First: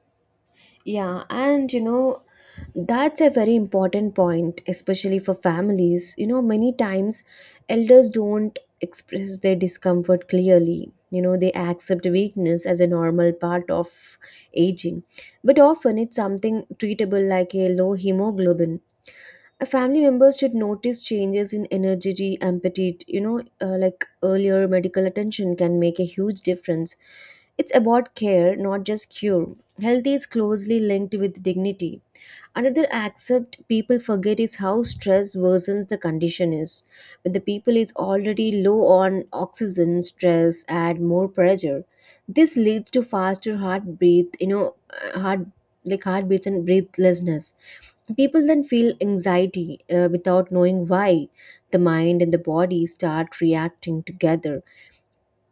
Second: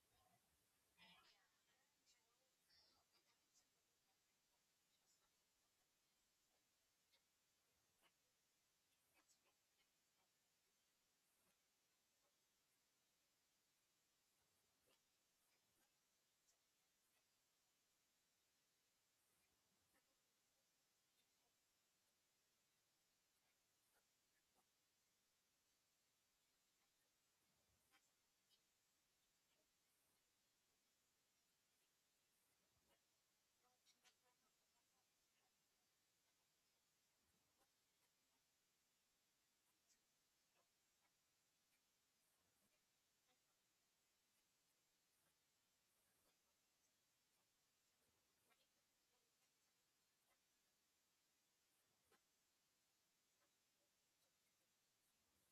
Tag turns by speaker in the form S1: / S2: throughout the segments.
S1: 这是我的一分钟
S2: Yeah, and you know, that's a very important point, especially for families. You know, many times elders don't express their discomfort clearly. You know, they accept weakness as a normal part of aging, but often it's something treatable like a low hemoglobin. A family member should notice changes in energy, appetite. You know, like earlier medical attention can make a huge difference. It's about care, not just cure. Health is closely linked with dignity. Another aspect people forget is how stress worsens the condition is. When the people is already low on oxygen, stress add more pressure. This leads to faster heartbeat, you know, heartbeats and breathlessness. People then feel anxiety without knowing why. The mind and the body start reacting together.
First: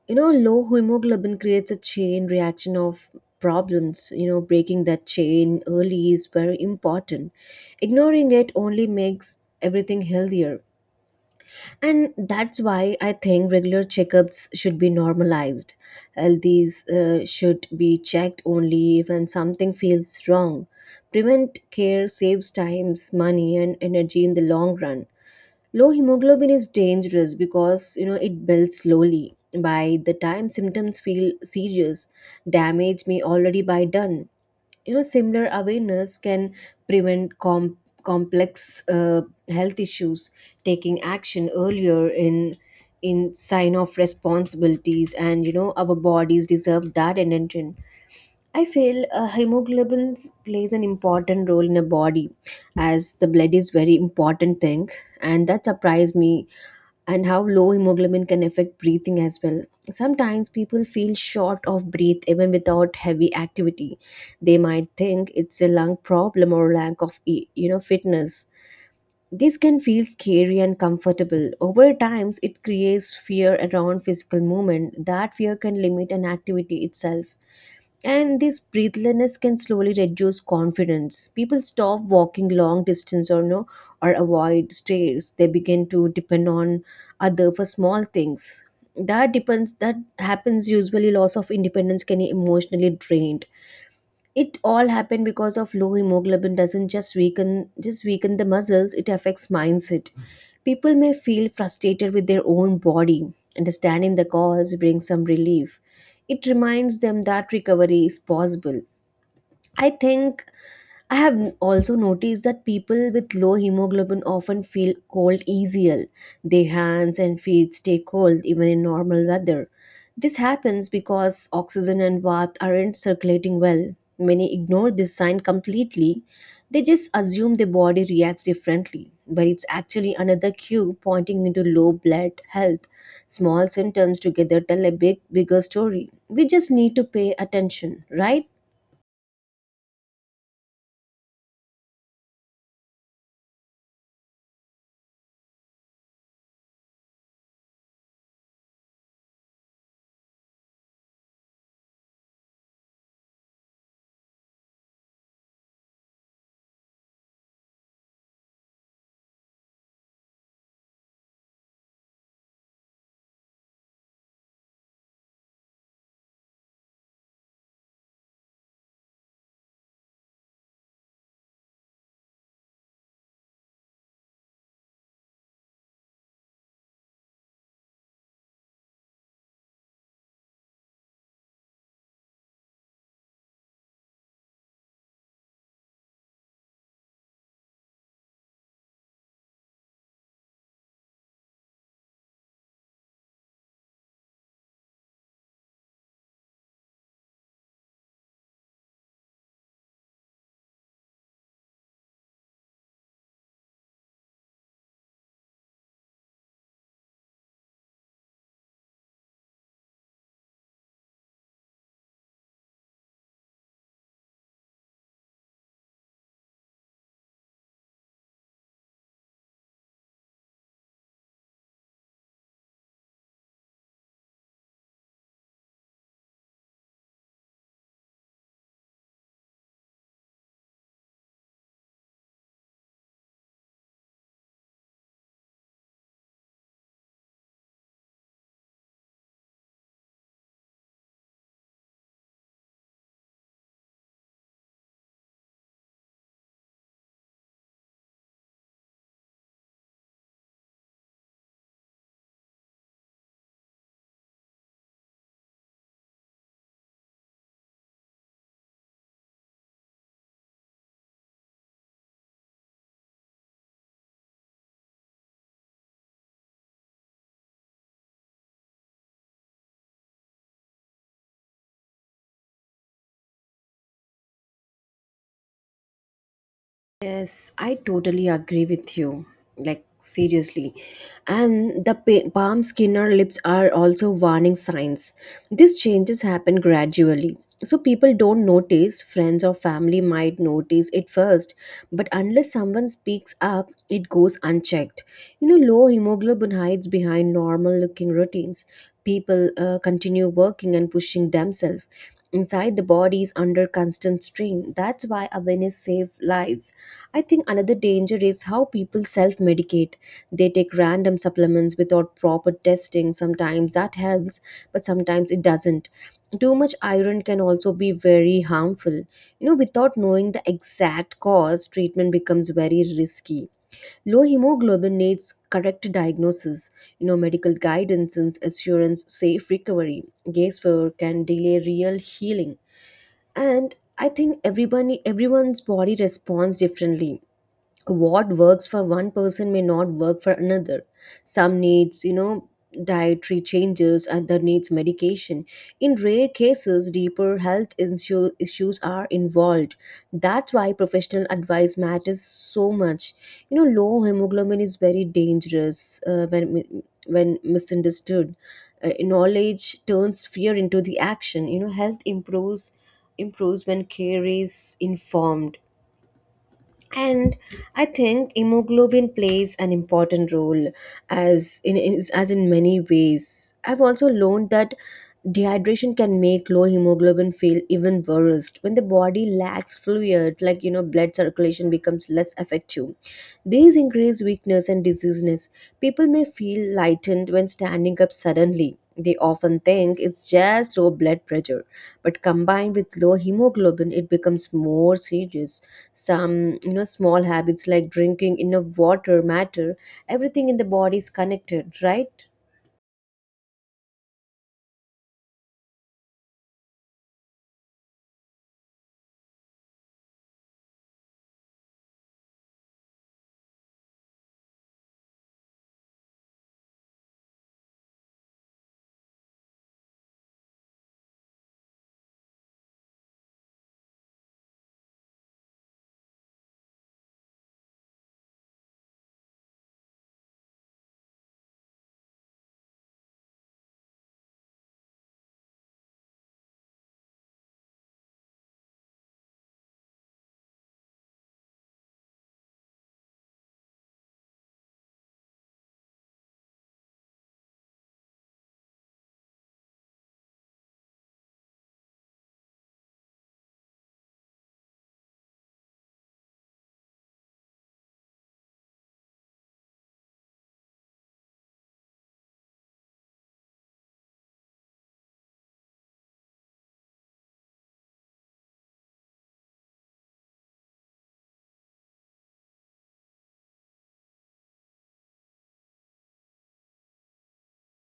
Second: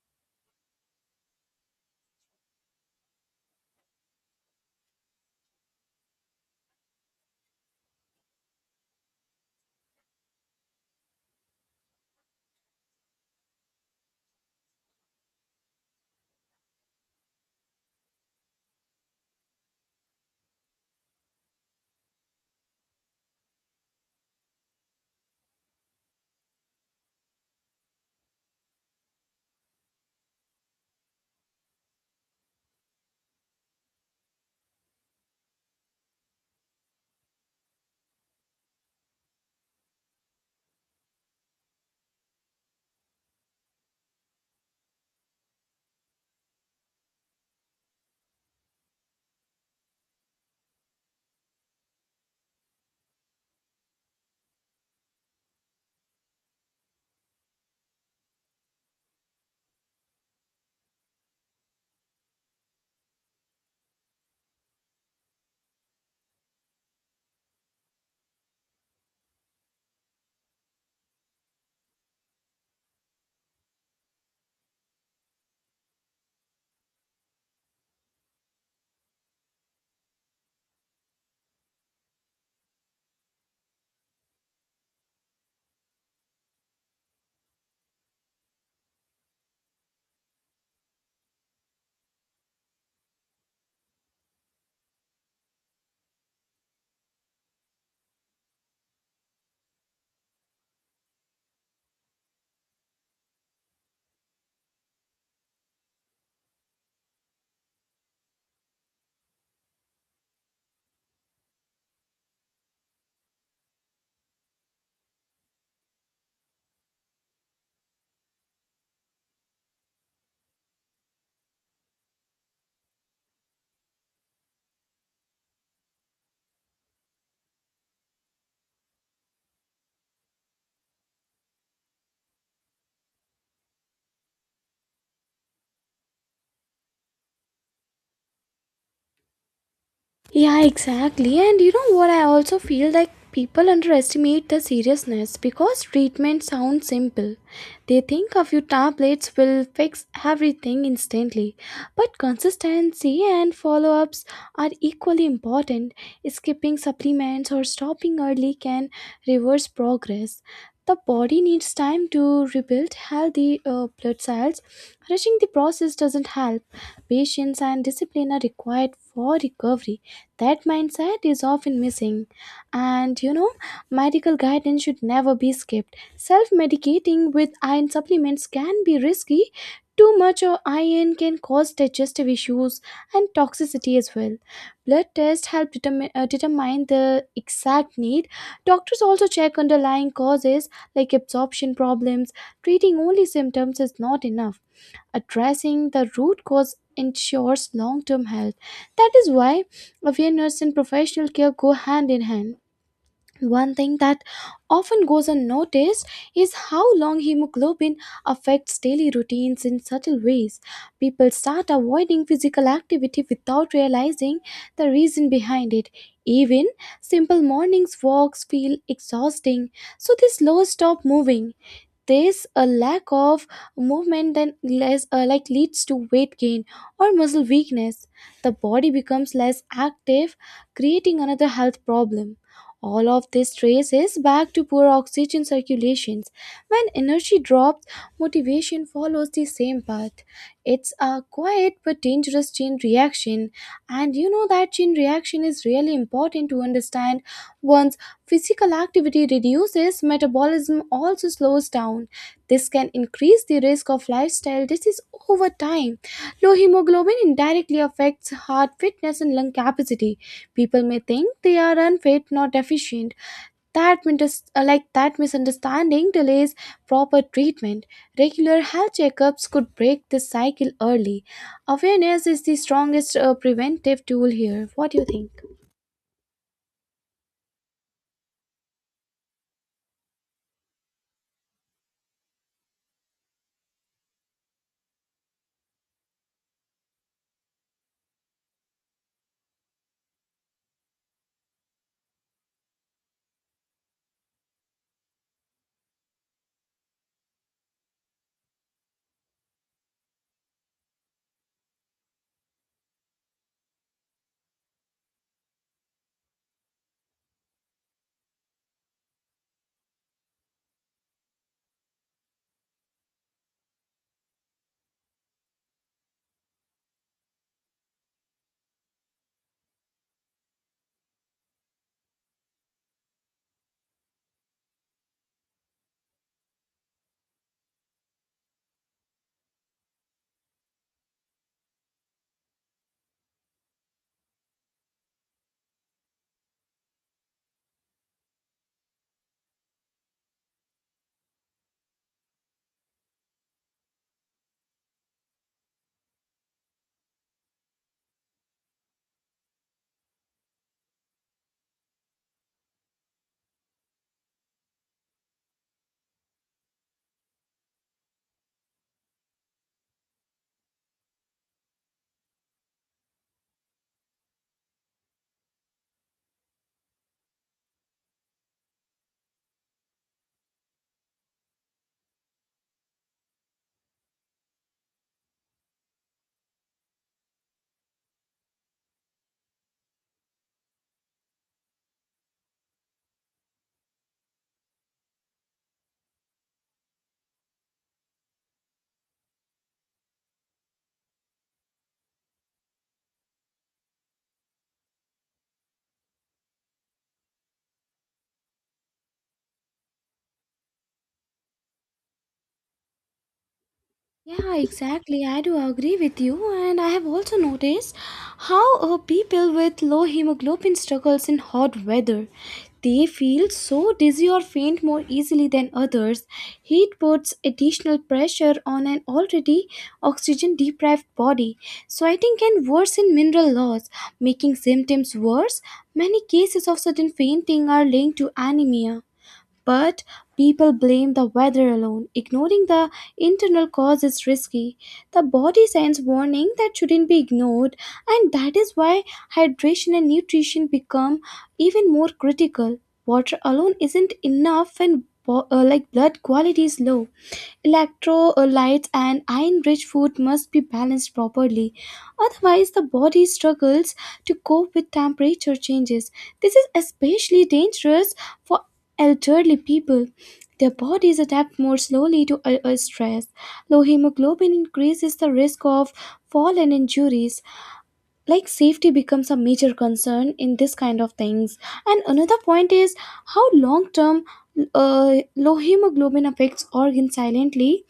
S2: You know, low hemoglobin creates a chain reaction of problems. You know, breaking that chain early is very important. Ignoring it only makes everything healthier, and that's why I think regular checkups should be normalized. Healthies should be checked only when something feels wrong. Prevent care saves times, money and energy in the long run. Low hemoglobin is dangerous because, you know, it builds slowly. By the time symptoms feel serious, damage may already be done. You know, similar awareness can prevent complex health issues. Taking action earlier in sign of responsibilities, and you know, our bodies deserve that attention. I feel hemoglobin plays an important role in a body, as the blood is very important thing, and that surprised me, and how low hemoglobin can affect breathing as well. Sometimes people feel short of breath even without heavy activity. They might think it's a lung problem or lack of you know, fitness. This can feel scary and comfortable. Over times, it creates fear around physical movement. That fear can limit an activity itself. And this breathlessness can slowly reduce confidence. People stop walking long distance or no, or avoid stairs. They begin to depend on other for small things. That depends that happens usually loss of independence can be emotionally drained. It all happened because of low hemoglobin. Doesn't just weaken the muscles, it affects mindset. People may feel frustrated with their own body. Understanding the cause brings some relief. It reminds them that recovery is possible. I think also noticed that people with low hemoglobin often feel cold easier. Their hands and feet stay cold even in normal weather. This happens because oxygen and bath aren't circulating well. Many ignore this sign completely. They just assume the body reacts differently, but it's actually another cue pointing into low blood health. Small symptoms together tell a bigger story. We just need to pay attention, right?
S1: Yeah, exactly. And you know what? I also feel like people underestimate the seriousness because treatment sounds simple. They think a few tablets will fix everything instantly. But consistency and follow ups are equally important. Skipping supplements or stopping early can reverse progress. The body needs time to rebuild healthy blood cells. Rushing the process doesn't help. Patience and discipline are required for recovery. That mindset is often missing. And you know, medical guidance should never be skipped. Self medicating with iron supplements can be risky. Too much of iron can cause digestive issues and toxicity as well. Blood tests help determine the exact need. Doctors also check underlying causes like absorption problems. Treating only symptoms is not enough. Addressing the root cause ensures long term health. That is why awareness and professional care go hand in hand. One thing that often goes unnoticed is how long hemoglobin affects daily routines in subtle ways. People start avoiding physical activity without realizing the reason behind it. Even simple mornings walks feel exhausting, so they slow stop moving. This a lack of movement that less, like leads to weight gain or muscle weakness. The body becomes less active, creating another health problem. All of this traces back to poor oxygen circulations. When energy drops, motivation follows the same path. It's a quiet but dangerous chain reaction, and you know that chain reaction is really important to understand one's physical activity reduces, metabolism also slows down. This can increase the risk of lifestyle disease over time. Low hemoglobin indirectly affects heart fitness and lung capacity. People may think they are unfit, not deficient. That mintus- like that misunderstanding delays proper treatment. Regular health checkups could break this cycle early. Awareness is the strongest preventive tool here. What do you think?
S2: Yes, I totally agree with you. Like, seriously. And the palm skin or lips are also warning signs. These changes happen gradually. So, people don't notice, friends or family might notice it first, but unless someone speaks up, it goes unchecked. You know, low hemoglobin hides behind normal looking routines. People continue working and pushing themselves. Inside, the body is under constant strain. That's why awareness saves lives. I think another danger is how people self medicate. They take random supplements without proper testing. Sometimes that helps, but sometimes it doesn't. Too much iron can also be very harmful. You know, without knowing the exact cause, treatment becomes very risky. Low hemoglobin needs correct diagnosis, you know, medical guidance and assurance safe recovery. Guesswork can delay real healing. And I think everybody everyone's body responds differently. What works for one person may not work for another. Some needs, you know, dietary changes, other needs medication. In rare cases deeper issues are involved. That's why professional advice matters so much. You know, low hemoglobin is very dangerous when when misunderstood. Knowledge turns fear into the action. You know, health improves when care is informed. And I think hemoglobin plays an important role, as as in many ways. I've also learned that dehydration can make low hemoglobin feel even worse. When the body lacks fluid, like you know, blood circulation becomes less effective. These increase weakness, illness and diseases. People may feel lightened when standing up suddenly. They often think it's just low blood pressure, but combined with low hemoglobin, it becomes more serious. Some, you know, small habits like drinking enough water matter. Everything in the body is connected, right?
S1: Yeah, exactly. I do agree with you, and I have also noticed how people with low hemoglobin struggles in hot weather. They feel so dizzy or faint more easily than others. Heat puts additional pressure on an already oxygen deprived body, sweating can worsen mineral loss, making symptoms worse. Many cases of sudden fainting are linked to anemia. But people blame the weather alone, ignoring the internal cause is risky. The body sends warning that shouldn't be ignored, and that is why hydration and nutrition become even more critical. Water alone isn't enough when blood quality is low, electrolytes and iron rich food must be balanced properly, otherwise the body struggles to cope with temperature changes. This is especially dangerous for elderly people. Their bodies adapt more slowly to stress. Low hemoglobin increases the risk of fall and injuries, like safety becomes a major concern in this kind of things. And another point is how long term low hemoglobin affects organs silently.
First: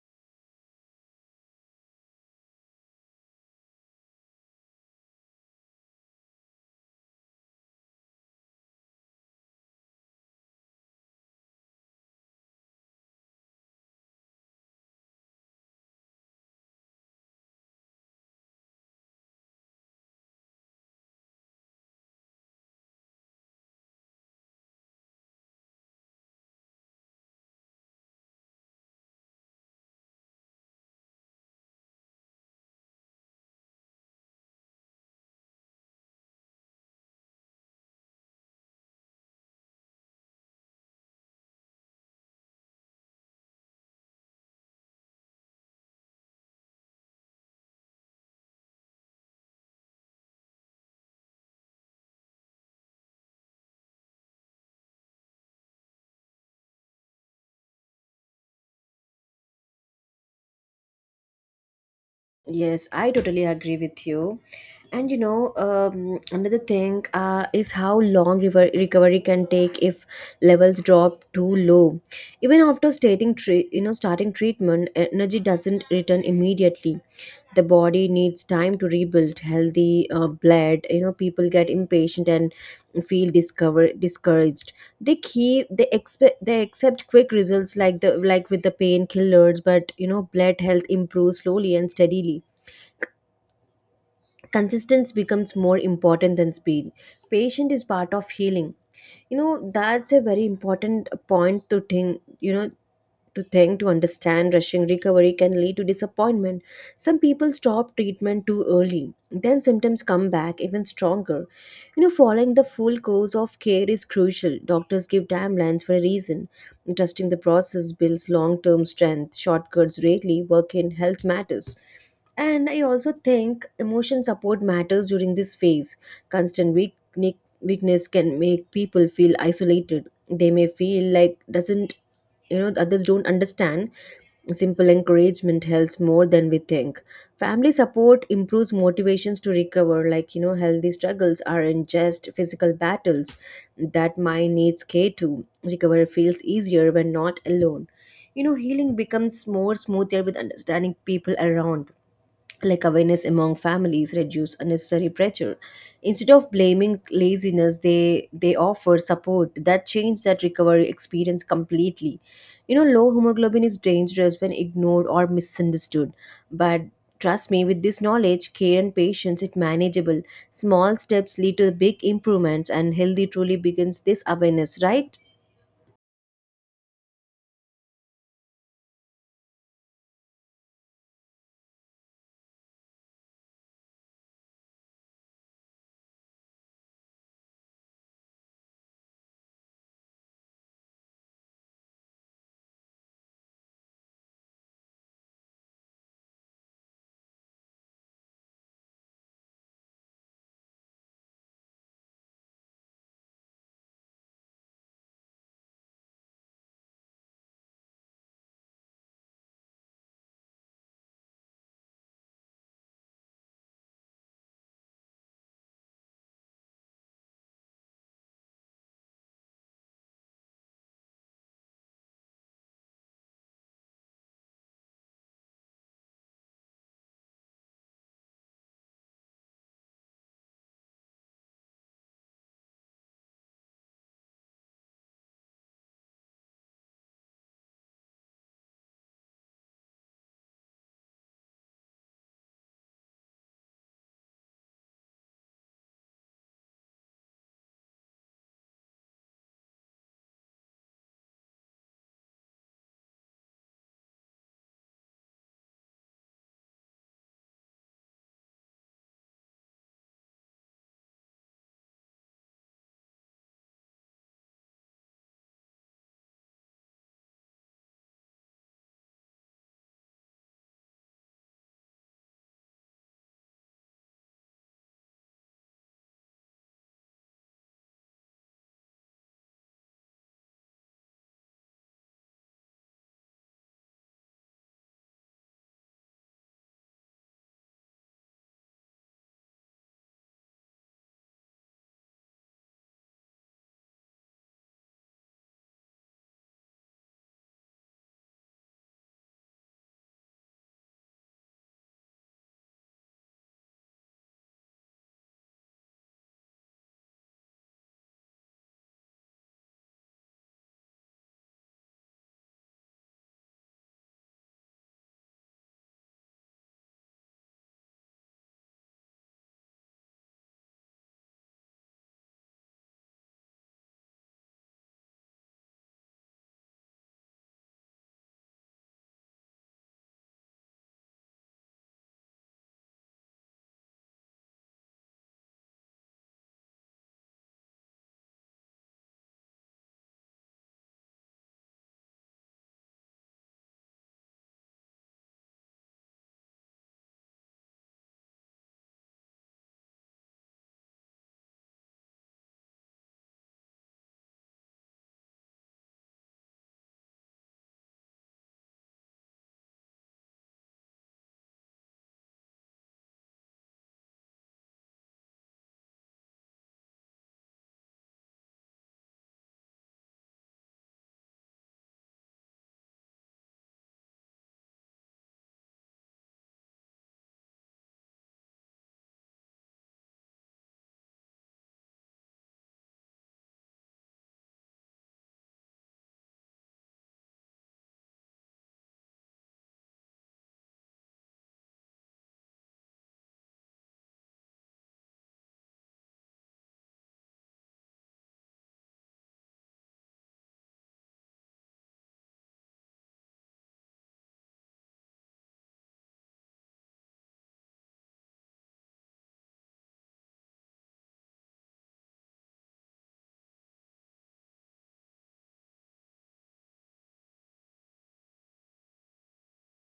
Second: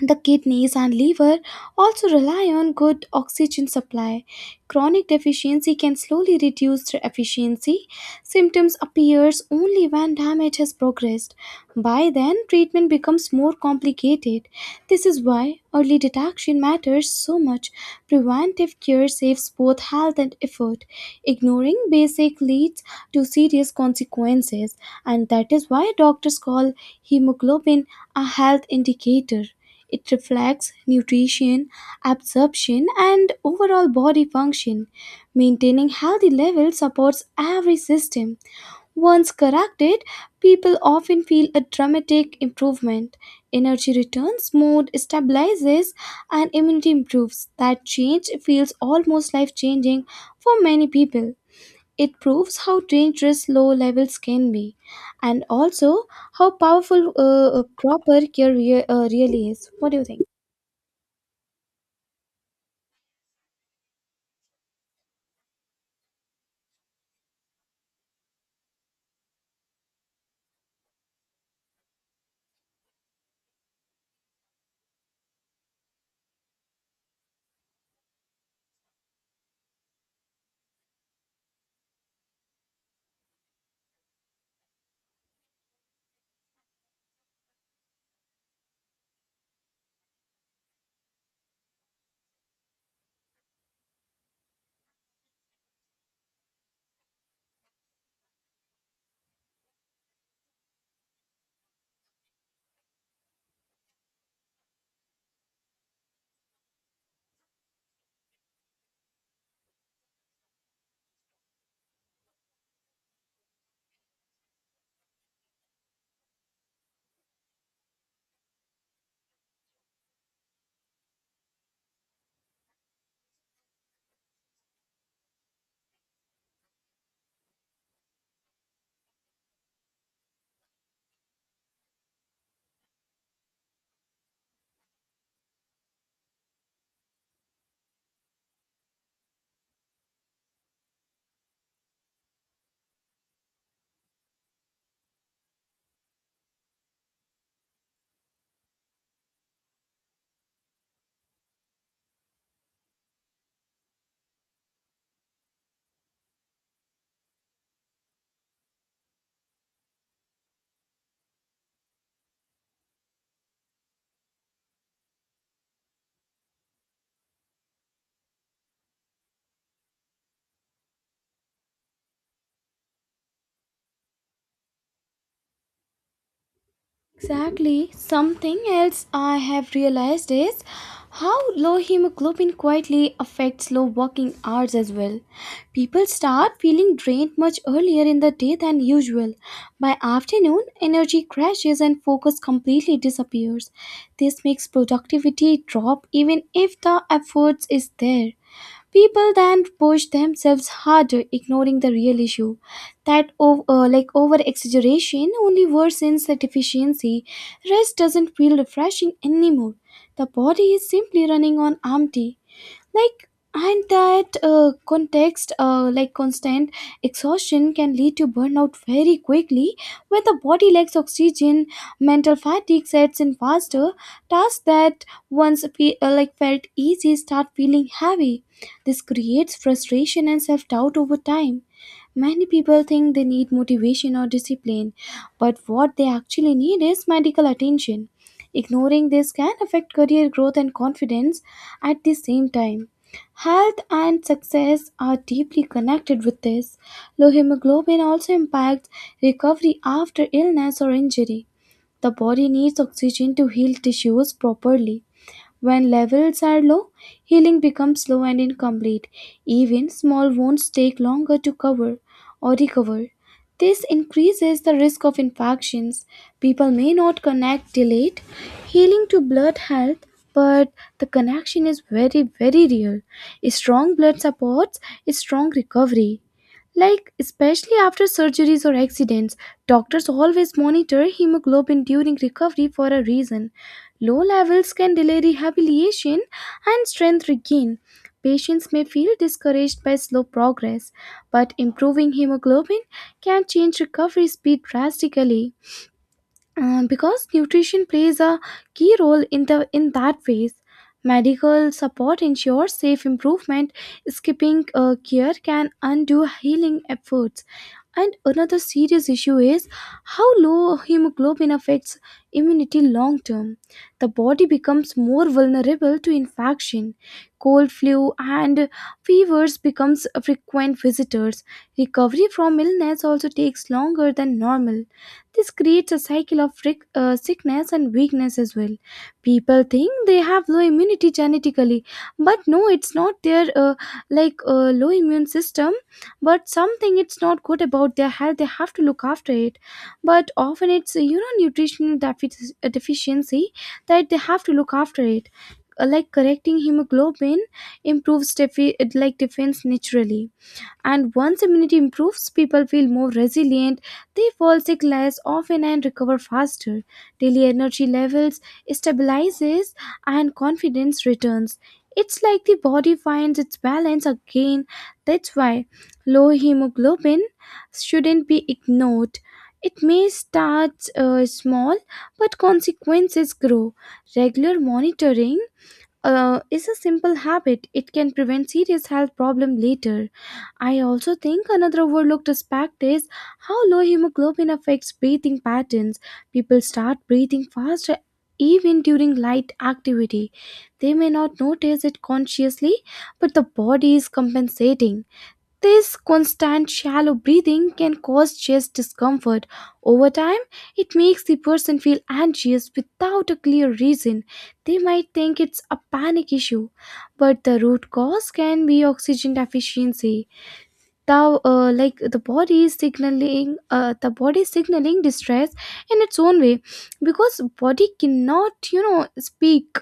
S1: The kidneys and liver also rely on good oxygen supply. Chronic deficiency can slowly reduce their efficiency. Symptoms appears only when damage has progressed. By then, treatment becomes more complicated. This is why early detection matters so much. Preventive care saves both health and effort. Ignoring basic leads to serious consequences, and that is why doctors call hemoglobin a health indicator. It reflects nutrition, absorption, and overall body function. Maintaining healthy levels supports every system. Once corrected, people often feel a dramatic improvement. Energy returns, mood stabilizes, and immunity improves. That change feels almost life changing for many people. It proves how dangerous low levels can be, and also how powerful proper care really is. What do you think?
S2: Yes, I totally agree with you. And you know, another thing is how long river recovery can take if levels drop too low. Even after starting, you know, starting treatment, energy doesn't return immediately. The body needs time to rebuild healthy blood. You know, people get impatient and feel discover discouraged. They accept quick results, like the like with the painkillers, but you know, blood health improves slowly and steadily. Consistency becomes more important than speed. Patient is part of healing. You know, that's a very important point to think, you know, to understand, rushing recovery can lead to disappointment. Some people stop treatment too early, then symptoms come back even stronger. You know, following the full course of care is crucial. Doctors give timelines for a reason. Trusting the process builds long term strength. Shortcuts rarely work in health matters. And I also think emotion support matters during this phase. Constant weakness can make people feel isolated. They may feel like doesn't You know, others don't understand. Simple encouragement helps more than we think. Family support improves motivations to recover, like you know, healthy struggles aren't just physical battles. That mind needs care to recovery. Feels easier when not alone. You know, healing becomes more smoother with understanding people around, like awareness among families reduce unnecessary pressure. Instead of blaming laziness, they offer support. That change that recovery experience completely. You know, low hemoglobin is dangerous when ignored or misunderstood, but trust me, with this knowledge, care and patience, it manageable. Small steps lead to big improvements, and healthy truly begins this awareness, right?
S1: Exactly. Something else I have realized is how low hemoglobin quietly affects low working hours as well. People start feeling drained much earlier in the day than usual. By afternoon, energy crashes and focus completely disappears. This makes productivity drop even if the efforts is there. People then push themselves harder, ignoring the real issue. That over exaggeration only worsens the deficiency. Rest doesn't feel refreshing anymore. The body is simply running on empty, like, and that context like constant exhaustion can lead to burnout very quickly. When the body lacks oxygen, mental fatigue sets in faster. Tasks that once felt easy start feeling heavy. This creates frustration and self-doubt over time. Many people think they need motivation or discipline, but what they actually need is medical attention. Ignoring this can affect career growth and confidence at the same time. Health and success are deeply connected with this. Low hemoglobin also impacts recovery after illness or injury. The body needs oxygen to heal tissues properly. When levels are low, healing becomes slow and incomplete. Even small wounds take longer to cover or recover. This increases the risk of infections. People may not connect delayed healing to blood health, but the connection is very, very real. Strong blood supports strong recovery. Like, especially after surgeries or accidents, doctors always monitor hemoglobin during recovery for a reason. Low levels can delay rehabilitation and strength regain. Patients may feel discouraged by slow progress, but improving hemoglobin can change recovery speed drastically. Because nutrition plays a key role in the in that phase, medical support ensures safe improvement. Skipping care can undo healing efforts. And another serious issue is how low hemoglobin affects immunity long term. The body becomes more vulnerable to infection, cold, flu, and fevers becomes frequent visitors. Recovery from illness also takes longer than normal. This creates a cycle of sickness and weakness as well. People think they have low immunity genetically, but no, it's not their low immune system, but something it's not good about their health. They have to look after it, but often it's you know nutritional deficiency that they have to look after it. Like correcting hemoglobin improves defense naturally. And once immunity improves, people feel more resilient, they fall sick less often and recover faster. Daily energy levels stabilizes and confidence returns. It's like the body finds its balance again. That's why low hemoglobin shouldn't be ignored. It may start small, but consequences grow. Regular monitoring is a simple habit. It can prevent serious health problem later. I also think another overlooked aspect is how low hemoglobin affects breathing patterns. People start breathing faster even during light activity. They may not notice it consciously, but the body is compensating. This constant shallow breathing can cause chest discomfort. Over time, it makes the person feel anxious without a clear reason. They might think it's a panic issue, but the root cause can be oxygen deficiency. Now, the body is signaling distress in its own way, because body cannot, you know, speak.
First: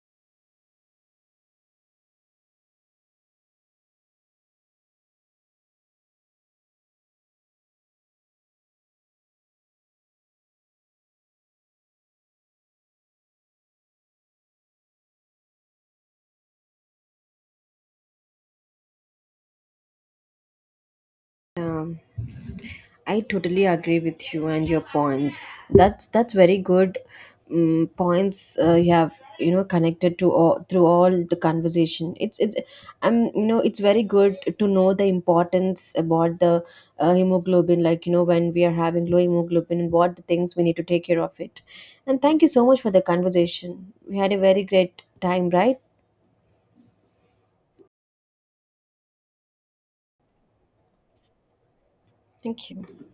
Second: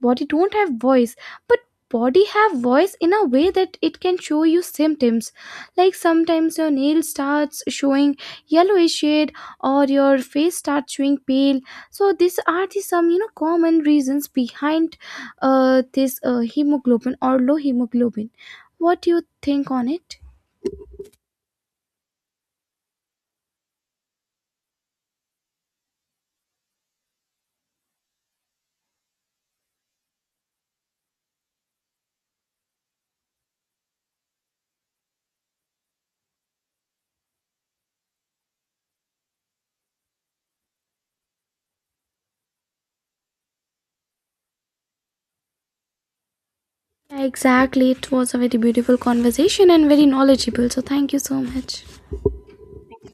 S1: Body don't have voice, but body have voice in a way that it can show you symptoms. Like sometimes your nail starts showing yellowish shade, or your face starts showing pale. So these are the some you know common reasons behind this hemoglobin or low hemoglobin. What do you think on it?
S2: Yeah. I totally agree with you and your points. That's very good points you have, you know, connected to all through all the conversation. It's you know, it's very good to know the importance about the hemoglobin. Like you know, when we are having low hemoglobin and what the things we need to take care of it. And thank you so much for the conversation. We had a very great time, right?
S1: Yeah, exactly. It was a very beautiful conversation and very knowledgeable. So, thank you so much.
S2: Thank you.